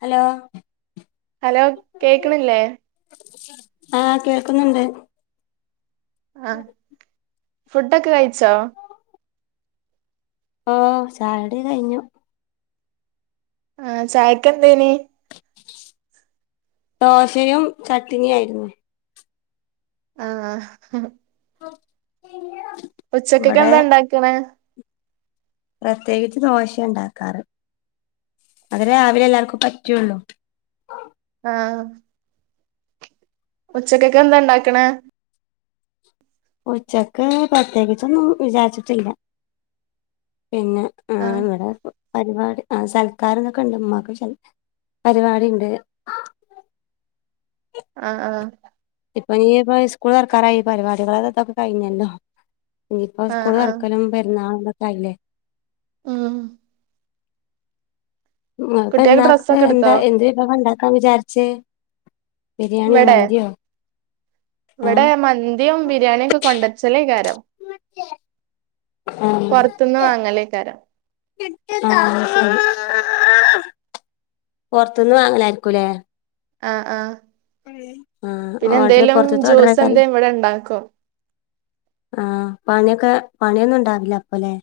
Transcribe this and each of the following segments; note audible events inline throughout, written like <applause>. Hello hello കേക്ക്ണില്ലേ ആഹ് കേൾക്കുന്നുണ്ട് ആഹ് ഫുഡൊക്കെ കഴിച്ചോ ഓഹ് ചായോടി കയിഞ്ഞു ആഹ് ചായക്കെന്തേനി ദോശയും ചട്ട്നിയായിരുന്നു ആഹ്. <inaudible> ഇവിടെ ഉച്ചക്കക്കെന്താ ണ്ടാക്ക്ണെ? പ്രത്യേകിച്ച് ദോശേ ണ്ടാക്കാറ്. അത് രാവിലെ എല്ലാർക്കും പറ്റുള്ളു. ആഹ് ഉച്ചക്കെക്കെന്താ ണ്ടാക്കണെ? ഉച്ചക്ക് പ്രത്യേകിച്ചൊന്നും വിചാരിച്ചിട്ടില്ല. പിന്നെ ആഹ് ന്താ ഏഹ് പ പരിപാടി ആഹ് സൽക്കാരന്നൊക്കെ ണ്ട്. ഇമ്മാക്ക് പരിപാടിണ്ട്. ആഹ് ആഹ് ഇപ്പഞ്ഞിപ്പൊ ഇ സ്കൂൾ തൊറക്കാനായി. പരിപാടികളെ ഇതൊക്കെ കഴിഞ്ഞല്ലോ. ഇഞ്ഞിപ്പോ ആ സ്കൂള് ആ തൊറക്കലും പെരുന്നാളും തൊക്കെ ആയില്ലേ. ആഹ് മ കുട്ടികൾക്ക് പെരുന്നാക്ക് ഡ്രസ്സൊക്കെ എന്താ എടുത്തോ എന്ത് വിഭവ ണ്ടാക്കാൻ വിചാരിച്ചേ. ബിരിയാണിയോ മന്ത്യോ. വടെ മന്തിം ബിരിയാണിയൊക്കെ കൊണ്ടരിച്ചലേക്കാരം. പൊർത്ത്ന്ന് വാങ്ങലേക്കാരം. ആഹ് പൊർത്ത്ന്ന് വാങ്ങലാരിക്കും ല്ലേ. ആഹ് ആഹ് ആ ഓർഡർ പിന്നെന്തേലും പൊറത്തത്തെ ജ്യൂസ ഓർഡറേക്കാരം ന്തേം ഇവിടെ ണ്ടാക്കും. ആഹ് പണിയൊക്കെ പണിയൊന്നുണ്ടാവില്ല പ്പോ ലേ.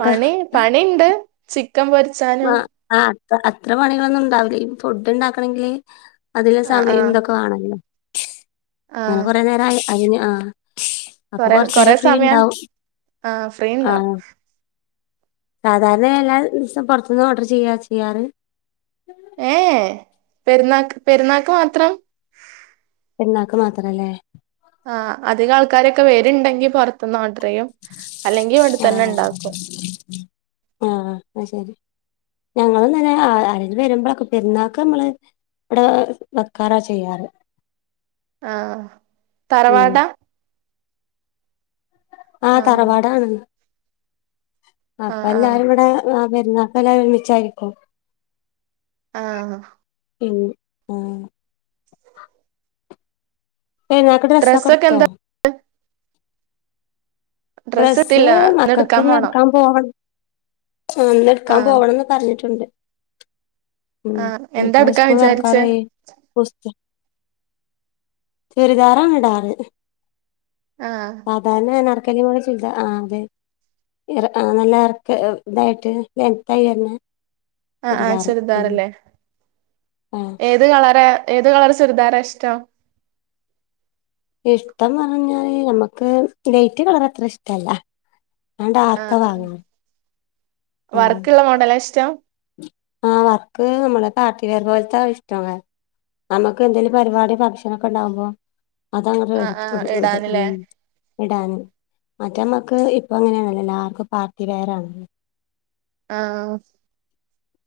പണി പണിണ്ട്. ചിക്കൻ പൊരി മ ആഹ് അത്ര അത്ര പണികളൊന്നും ണ്ടാവില്ലി. ഫുഡ് ണ്ടാക്കണെങ്കില് അതിലും ആ ആ സമയം തൊക്കെ വാണല്ലോ. ആ അങ്ങനെ കൊറേ നേരഅയിന് ആഹ് അപ്പൊ കൊറെ കൊറെ കൊറച്ചേരം ഫ്രീ സമയം ണ്ടാവും. ആ ഫ്രീ ഉണ്ടാവും ആഹ് സാധാരണ എല്ലാ ദിവസം പൊറത്ത്ന്ന് ഓർഡർ ചെയ്യ ചെയ്യാറ്. ഏഹ് ഏഹ്. പെരുന്നാക്ക് പെരുന്നാക്ക് മാത്രം. പെരുന്നാക്ക് മാത്ര ല്ലേ. ആഹ് അധികാൾക്കാരൊക്കെ വര്ണ്ടെങ്കി പൊറത്ത്ന്ന് ഓഡർ ചെയ്യും. അല്ലെങ്കി ഇവിടെ തന്നെ ണ്ടാക്കും. ആഹ് അയ്ശരി. ഞങ്ങളുംതന്നെ ആഹ് ആരേലും വരുമ്പളൊക്കെ പെരുന്നാക്ക് നമ്മള് വ്ടെ വെക്കാറാ ചെയ്യാറ്. ആഹ് ഉം തറവാടാ. ആ ആഹ് തറവാടാണ്. ആ അപ്പ ആ ല്ലാരും വിടെ ആഹ് പെര്ന്നാക്കല്ലാരും ഒരുമിച്ചായിരിക്കും. ആഹ് ഇൻ ആഹ് പെരുന്നാക്ക് ഡ്രസ്സൊക്കെ ഡ്രസ്സക്കടുത്തോ? എന്താ ഡ്രസ്സ് എടുത്തില്ല ഇന്ന് മക്കക്ക്ന്ന് പോണം എടുക്കാൻ പോവണം. ആഹ് ആ ന്നെടുക്കാൻ പോവണംന്ന് പറഞ്ഞിട്ടുണ്ട്. ഉം ആ ഞ്ഞി എന്താ പ്പൊ എടുക്കാൻ സ്കൂൾ വിചാരിച്ചേ തുറക്കാറായി. ബുസ് ചുരിദാറാണ് ഇടാറ്. ആഹ് സാധാരണ അനാർക്കലി പോലെ ചുരിദാർ. ആഹ് അതെ ആഹ് നല്ല ഇറക്ക ള്ളതായിട്ട്. എന്തയന്നെ ആഹ് ആഹ് ചുരിദാർല്ലേ. ആഹ് ഏത് കളറ ഏത് കളർ ചുരിദാറാ ഇഷ്ടോം.? ഇഷ്ടംന്ന് പറഞ്ഞഴിഞ്ഞാല് നമ്മക്ക് ലൈറ്റ് കളറ് അത്ര ഇഷ്ടല്ല ഞാൻ ഡാർക്കാ വാങ്ങ്ണത് വർക്ക്ള്ളെ മോഡലാ ഇഷ്ടം ആഹ് വർക്ക് നമ്മുടെ പാർട്ടിവെയർ പോലത്തെ അത് ഇഷ്ട നമ്മക്ക് എന്തേങ്കിലും പരിപാടി ഫംഗഷൻ ഒക്കെ ഉണ്ടാവുമ്പോ അതങ്ങട് ആ ഇട് ആ ഇട് ഇ ഇടാനല്ലേ ഇ ഇടാന് മറ്റമ്മക്ക് ഇപ്പ അങ്ങനേണല്ലോ എല്ലാർക്കും പാർട്ടി വെയർ ആണല്ലൊ ആഹ്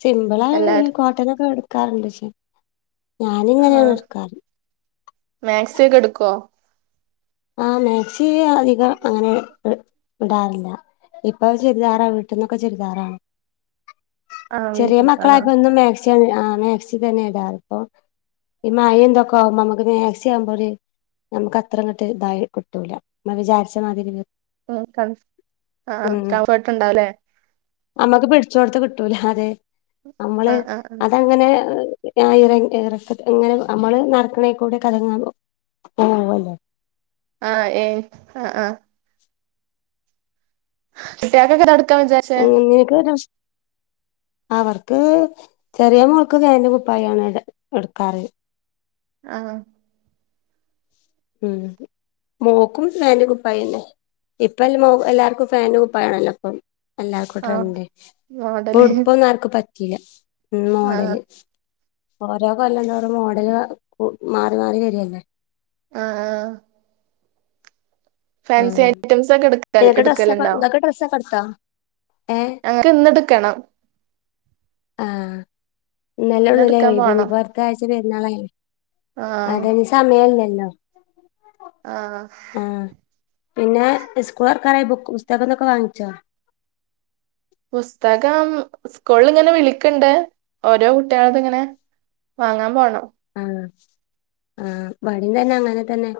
സിമ്പിളായെ എഹ്‌ കോട്ടനൊക്കെ എടുക്കാറുണ്ട് പക്ഷേ ഞാൻ ആ ഇങ്ങനെയാണ് ഇടുക്കാറ് മാക്സി ഒക്കെ എടുക്കോ ആഹ് മാക്സി അ അധികം അങ്ങനെ എ ഇടാറില്ല ഇപ്പൊ അത് ചുരിദാറാ വീട്ടിൽന്നൊക്കെ ചുരിദാറാണ് ആ ചെറിയ ആ മക്കളായപ്പോ എന്നും മാക്സി ആണ് ആഹ് മാക്സി തന്നെ ഇടാറ് ഇപ്പൊ ഈ മയിം ഇതൊക്കെ ആവുമ്പം നമ്മക്ക് മാക്സി ആവുമ്പോ ഒര് നമുക്ക് അത്രങ്ങ ട്ട് ഇതായി കിട്ടൂല നമ്മ വിചാരിച്ച മാതിരി ഉം കൺഫ് ആഹ് ഉം കംഫർട്ട് ഉണ്ടാവുലേ നമ്മക്ക് പിടിച്ചോട്ത്ത് കിട്ടൂല അതെ ആ നമ്മള് ആ അതങ്ങനെ ആഹ് ഇറ എറക്ക അങ്ങനെ നമ്മള് നടക്കണേക്കൂടെ കറങ്ങാൻ ഓ <unintelligible> ല്ലേ ആഹ് ഏൻ ആഹ് ആഹ് കുട്ട്യേക്കൊക്കെ തൊടക്കാൻ വിച ഉം നിനക്ക് <unintelligible> <inaudible> അവർക്ക് ചെറിയ മോൾക്ക് പേന്റും കുപ്പായാണ് ഇട് ഇടുക്കാറ് ആഹ് ഉം മോക്കും ഫാന്റും കുപ്പായന്നെ ഇപ്പ എല്ല മോ എല്ലാവർക്കും ഫാന്റും കുപ്പയ ആണല്ലോ അപ്പം എല്ലാവർക്കും ആ ട്രൻഡ് ഇപ്പൊ മോഡല് ഉടുപ്പൊന്നും ആർക്കും പറ്റീല്ല ഉം ആ മോഡല് ഓരോ കൊല്ലം തോറും മോഡല് കു മാറി മാറി വരെല്ലേ ആഹ് ഫാൻസി ആഹ് ഐറ്റംസ് ഒക്കെ എടുക്ക നിനക്ക് ഡ്രസ്സൊക്കെ എടുക്കലുണ്ടോ ഇങ്ങക്ക് ഡ്രസ്സൊക്കെ എടുത്തോ ഏഹ് അങ്ങ ഇത്‌ന്ന്ട്ക്കണം ആഹ് ഇന്ന് ഇന്നല്ലള്ളൂലേ എടുക്കാൻ ഒഴിവ് പോണം ഇനിപ്പോ അടുത്ത ആഴ്ച പെരുന്നാളായിലെ ആ അതന തമേൽ നല്ലൊ ആഹ് ആഹ് പിന്നെ ഇസ്കൂളൊർക്കാറായി ബുക്ക് പുസ്തകം ഇതൊക്കെ വാങ്ങിച്ചോ പുസ്തകം ഉസ്കൂളില്ങ്ങനെ വിളിക്ക്ണ്ട് ഓരോ കുട്ട്യേളത് ഇങ്ങനെ വാങ്ങാൻ പോണം ആഹ്‌ ആഹ്‌ ഇവടിം തന്നെ അങ്ങനെ തന്നെ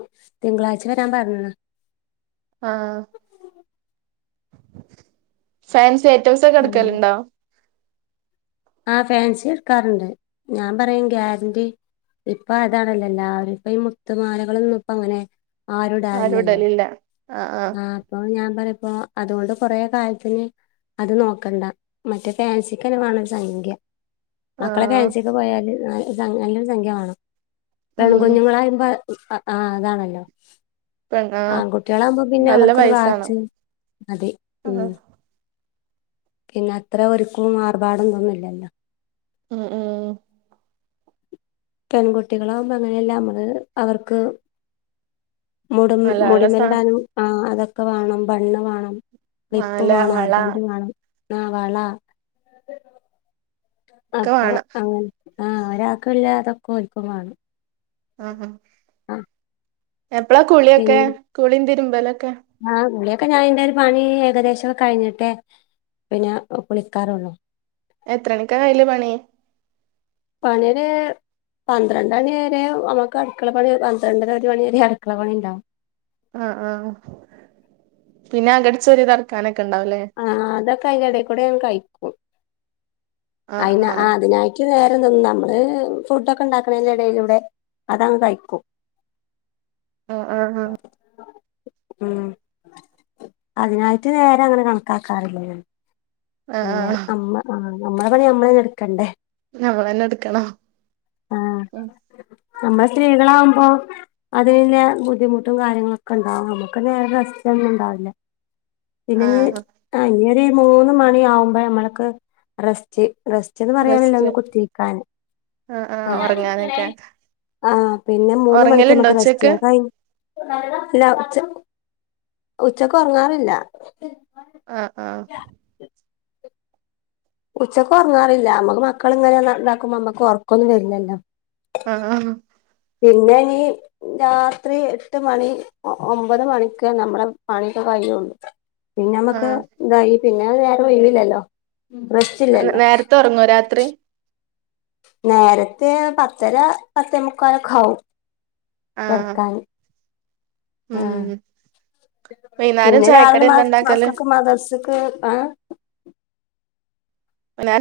തിങ്കളാഴ്ച വരാൻ പറഞ്ഞ്ണ് ആഹ്‌ ഫാൻസി അങ്ങനെ ഐറ്റംസൊക്കെട്ക്കലുണ്ടോ ആഹ് ഫാൻസി ഇട്ക്കാറുണ്ട് ഞാൻ പറയും ഗ്യാര്ന്റി ഇപ്പ അതാണല്ലോ എല്ലാരും ഇപ്പ ഈ മുത്തുമാലകളൊന്നും ഇപ്പ അങ്ങനെ ആരും ആരു ഇടാറില്ലല്ലോ ഇടലില്ല അഹ് ആഹ്‌ ആഹ് അപ്പൊ ഞാൻ പറി പ്പോ അതുകൊണ്ട് കൊറേ കാലത്തിന് അത് നോക്കണ്ട മറ്റേ ഫാൻസിക്കന്നെ മാണം ഒരു സംഖ്യ ആ മക്കളെ കാൻസിക്ക് പോയാല് നല്ല സം നല്ലൊരു സംഖ്യ മാണം ഉം പെൺകുഞ്ഞുങ്ങളാറിമ്പ ഉം അ ആ അതാണല്ലോ പെ ആ ആൺകുട്ടികളാവുമ്പോ പിന്നെ നല്ല അവർക്കൊരു പൈസാണ് വാച്ച് അതെ ആ ഉം പിന്നെ അത്ര ഒരുക്കും ആർഭാടം ഇതൊന്നുമില്ലല്ലോ. ഉ ഉം പെൺകുട്ടികളാവുമ്പോ അങ്ങനെയല്ലാ നമ്മള് അവർക്ക്. മുടും നല്ല നല്ല സാ മുടിമ്മേലിടാനും ആ അതൊക്കെ വേണം ബണ്ണ് വേണം ക്ലിപ്പ് മാല വാണം വള ആർബാന്റ് വേണം ആ വളാ ഒക്കെ അപ്പൊ വേണം അങ്ങനെ ആ ഒരാൾക്കൊല്ല അതൊക്കെ ഓൽക്കും വേണം. ആഹാ ആഹ് എപ്പളാ കുളിയൊക്കെ കുളീം തിരുമ്പലൊക്കെ ആ കുളിയൊക്കെ ഞാനെന്റെയൊരു പണി ഏകദേശൊക്കെ കഴിഞ്ഞിട്ടേ പിന്നെ കുളിക്കാറൊള്ളു. എത്ര മണിക്കൂറായില്ലെ പണി പണിയൊര് പന്ത്രണ്ടണിയരെ നമ്മക്ക് അടുക്കളപണി പന്ത്രണ്ടര ഒരുമണിവരെ അടുക്കള പണിയൊണ്ടാവും. ആ ആ പിന്നെ അകടിച്ചുവാരി തൊടക്കാനൊക്കെ ഒണ്ടാവുലേ. ആ അതൊക്കെ അയിന്റെടെക്കൂടെയങ്ങ് കഴിക്കും. ആഹ് അയ്നാ ആ ആഹ് അതിനായി ഇച്ചിരിനേരം നിന്നാ നമ്മക്ക് ഫുഡൊക്കെ ഒണ്ടാക്കണേന്റെ എടേലൂടെ അതങ്ങ് കഴിക്കും. അ അ അ ഉം അതിനായിട്ട് നേരങ്ങനെ കണക്കാക്കാറില്ല ഞാന്. ആഹ് പിന്നെ ആഹ് അമ്മ ആ നമ്മളെ പണി നമ്മളന്നെ എടുക്കണ്ടേ ഞമ്മളെന്നെ എടുക്കണം. ആഹ് നമ്മള് സ്ത്രീകളാവുമ്പോ അതുപിന്നെ ബുദ്ധിമുട്ടും കാര്യങ്ങളൊക്കെണ്ടാവും നമ്മക്കു പിന്നെ റസ്റ്റൊന്നും ഉണ്ടാവില്ല. പിന്നെ ഞ്ഞീ ആഹ് ആ ഇനിയൊരു മൂന്നുമണിയാവുമ്പേ ഞമ്മള്ക്ക് റസ്റ്റ് റസ് ചെന്ന് പറയാനില്ല റെസ്റ്റ് ഒന്ന് കുത്തിരിക്കാന്. ആഹ് ആ ആഹ് ഒറങ്ങാനൊക്കെ ആ പിന്നെ മൂന്നുമണിക്കാ ഒറങ്ങലുണ്ടോ ഞമ്മക്ക് റെസ്റ്റ് ഉച്ചക്ക് അത് കയി ഇല്ല ഉച്ച ഉച്ചക്കൊറങ്ങാറില്ല. ആ ആ ഉച്ചക്കൊറങ്ങാറില്ല ഞമ്മക്ക് മക്കളിങ്ങനെ ഇതാക്കുമ്പോ ഞമ്മക്ക് ഒറക്കൊന്നും വരില്ലല്ലോ. ആഹ് പിന്നെ നീ രാത്രി എട്ടുമണി ഒ ഒമ്പതുമണിക്കെ നമ്മളെ പണിയൊക്കെ കയ്യൊള്ളൂ പിന്നെ അമ്മക്ക് ആഹ് ഇതായി പിന്നെ ഒരുനേരം ഒഴിവില്ലല്ലോ റെസ്റ്റില്ലല്ലോ ഇപ്പം ഒറങ്ങുവോ രാത്രി നേരത്തെ പത്തര പത്തെമുക്കാലൊക്കെയാവും ആഹ് കെടക്കാന്. ഉം വൈന്നേരം പിന്നെ ചായക്കടി രാവിലെ എന്താ മസ് ഇണ്ടാക്കല് മക്കക്ക് മദർസെക്ക് ആ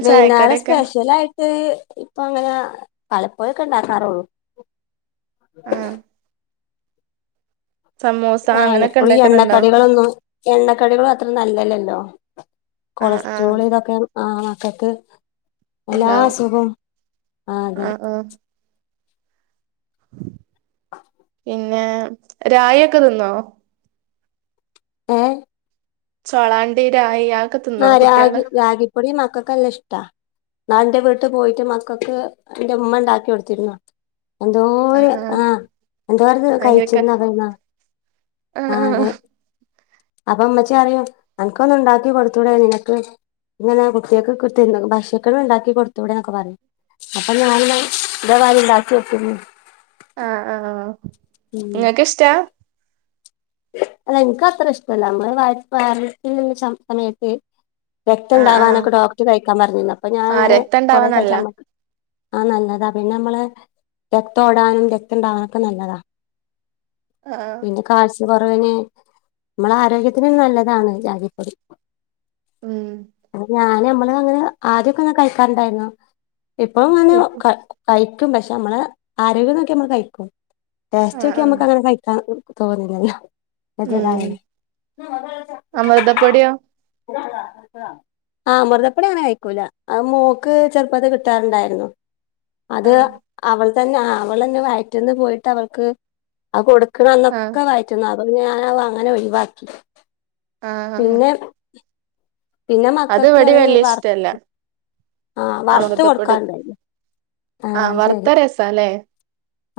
വൈന്നേരം സ്പെഷ്യലായി ട്ട് ഇപ്പങ്ങനെ വല്ലപ്പോഴൊക്കെ ഒണ്ടാക്കാറൊള്ളൂ. ആഹ് സമൂസ ആ അങ്ങനെയൊക്കെ എപ്പഴും ഈ ഉണ്ടാക്കലുണ്ടോ എണ്ണക്കടികളൊന്നും. എണ്ണക്കടികളും അത്ര നല്ലല്ലല്ലോ ആഹ് ആഹ് കൊളസ്ട്രോളും ഇതൊക്കെ ആ മക്കക്ക് എല്ലാ ഉണ്ടാവും അസുഖവും ആ അതെ ആഹ് ആഹ് പിന്നെ രായിയൊക്കെ തിന്നോ ഏ ചൊളാണ്ടിരായ് അ ആഹ് രാഗി രാഗിപ്പൊടി മക്കക്ക് നല്ല ഇഷ്ട്ടാ ന്നാൾ എന്റെ വീട്ടി പോയിട്ട് മക്കക്ക് എന്റെ ഉമ്മ എണ്ടാക്കി കൊടുത്തിരുന്നു എന്തോരു ആഹ് എന്തോരത് ഭയങ്കരക്ക കഴിച്ച് നറയുന്ന ആഹ് ആഹ് അപ്പ ഉമ്മച്ചി പറയും അനക്ക് ഒന്ന് ഇണ്ടാക്കി കൊടുത്തൂടെ നിനക്ക് ഇങ്ങനെ കുട്ടിക‌ക്ക് കിട്ടുന്ന ഭക്ഷക്കണം എണ്ടാക്കി കൊടുത്തൂടേന്നൊക്കെ പറയും അപ്പൊ ഞാനിന്ന് ഇതേമാതിരി ഇണ്ടാക്കി വെക്ക്ന്ന് ആഹ് ആഹ്‌ ഉം ഇങ്ങ‌ക്കിഷ്ട്ടാ അല്ല എനിക്ക് അത്ര ഇഷ്ട്ടല്ല നമ്മള് <unintelligible> സമയത്ത് രക്തം ആഹ് ആഹ് ഇണ്ടാവാനൊക്കെ ഡോക്ടർ കഴിക്കാൻ പറഞ്ഞിരുന്നു അപ്പൊ ഞാൻ ആഹ് അങ്ങനെ രക്തം കൊറെ ഉണ്ടാവാൻ കഴിച്ചാ നല്ലതാ നമ്മക്ക് ആഹ് നല്ലതാ പിന്നെ നമ്മള് രക്തം ഓടാനും രക്തം ഇണ്ടാവാനൊക്കെ നല്ലതാ ആഹ് ആഹ് പിന്നെ കാൽ സ്യക്കൊറവിന് നമ്മളാരോഗ്യത്തിനും നല്ലതാണ് റാഗിപ്പൊടി ഉം <inaudible> ഞാന് നമ്മള് അങ്ങനെ ആദ്യൊക്കെ ഇങ്ങനെ കഴിക്കാറിണ്ടായിരുന്നു ഇപ്പൊ ഇങ്ങനെ ഇപ്പൊ ക കഴിക്കും പക്ഷെ നമ്മള് ആരോഗ്യം നോക്കി നമ്മള് കഴിക്കും ടെസ്റ്റ് ആഹ് നോക്കിയ ആഹ് നമ്മക്കതൊന്നും കഴി ക്കാൻ തോന്നുന്നില്ല ഉം അമൃതപ്പൊടിയോ <unintelligible> ആഹ് അമൃതപ്പൊടി അങ്ങനെ കഴിക്കൂല അത് മോക്ക് ചെറുപ്പത്ത് കിട്ടാറിണ്ടായിരുന്നു അത് ആഹ് അവൾ തന്നെ ആഹ് അവളന്നെ വയറ്റിന്ന് പോയിട്ട് അവൾക്ക് അത് കൊടുക്കണ ആഹ് അന്നൊക്കെ വയിറ്റിന്ന് പോവും അപ്പൊ ഞാൻ അത് അങ്ങനെ ഒഴിവാക്കി ആഹ് പിന്നെ പിന്നെ അത് മക്കൾക്ക് ഇവടീം വലിയ ഇഷ്ട്ടല്ല ആഹ് വറത്ത് കൊടുക്കാൻ ഇണ്ടാരുന്ന് ആഹ് വർത്താ രസാല്ലേ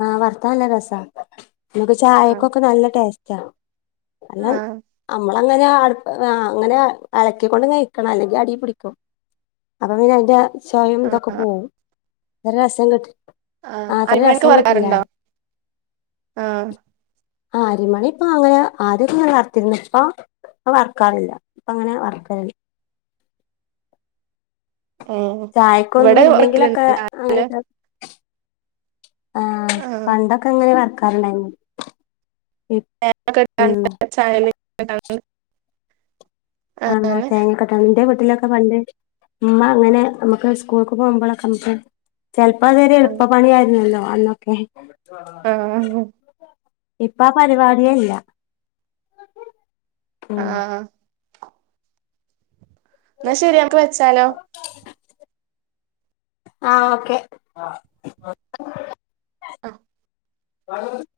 ആഹ് വറത്ത നല്ല രസാ നമുക്ക് ആഹ് ചായക്കൊക്കെ നല്ല ടേസ്റ്റാ <unintelligible> ആഹ് അങ്ങനാ അടു ആഹ് അങ്ങനാ എളക്കിക്കൊണ്ട് ഇങ്ങനെ ഇരിക്കണം അല്ലെങ്കി അടീ പിടിക്കും അപ്പ പിന്നെ അതിന്റാ ചൊവയും ഇതൊക്കെ ആഹ് പോകും ഒരു രസം കിട്ടി ആഹ് ആ അത്ര <unintelligible> രസം കിട്ടില്ല വറുക്കാറിണ്ടോ പറയും ആഹ് ആഹ് അരിമണി ഇപ്പ അങ്ങനെ ആദ്യോക്ക ഇങ്ങനെ വറത്തിരുന്നു ഇപ്പ ഇപ്പ വർക്കാറില്ല ഇപ്പ അങ്ങനെ വർക്കലില്ല ഏഹ് ചായക്കൊന്നും ഇവിടെ ഇല്ലെങ്കിലക്കെ വെക്കലുണ്ട് അങ്ങനെയൊക്കെ ആഹ് പണ്ടൊക്കെ ഇങ്ങനെ വറക്കാറിണ്ടായിരുന്നു ഇ <unintelligible> ആഹ് ന്നാ അങ്ങനെ തേങ്ങക്കെട്ടാണ്ട്‌ എന്റെ വീട്ടിലൊക്കെ പണ്ട് ഉമ്മ അങ്ങനെ നമുക്ക് സ്കൂൾക്ക് പോകുമ്പോളൊക്ക നമുക്ക് ചെലപ്പ അതൊരു ആഹ് എളുപ്പപ്പണിയാരുന്നല്ലോ അന്നൊക്കെ ആഹ് ഇപ്പ ആ പരിപാടിയെ ഇല്ല ഉം ആഹ് എന്നാ ശരി നമുക്ക് വെച്ചാലോ ആഹ് ഓക്കെ ആഹ് <unintelligible> അഹ് <unintelligible>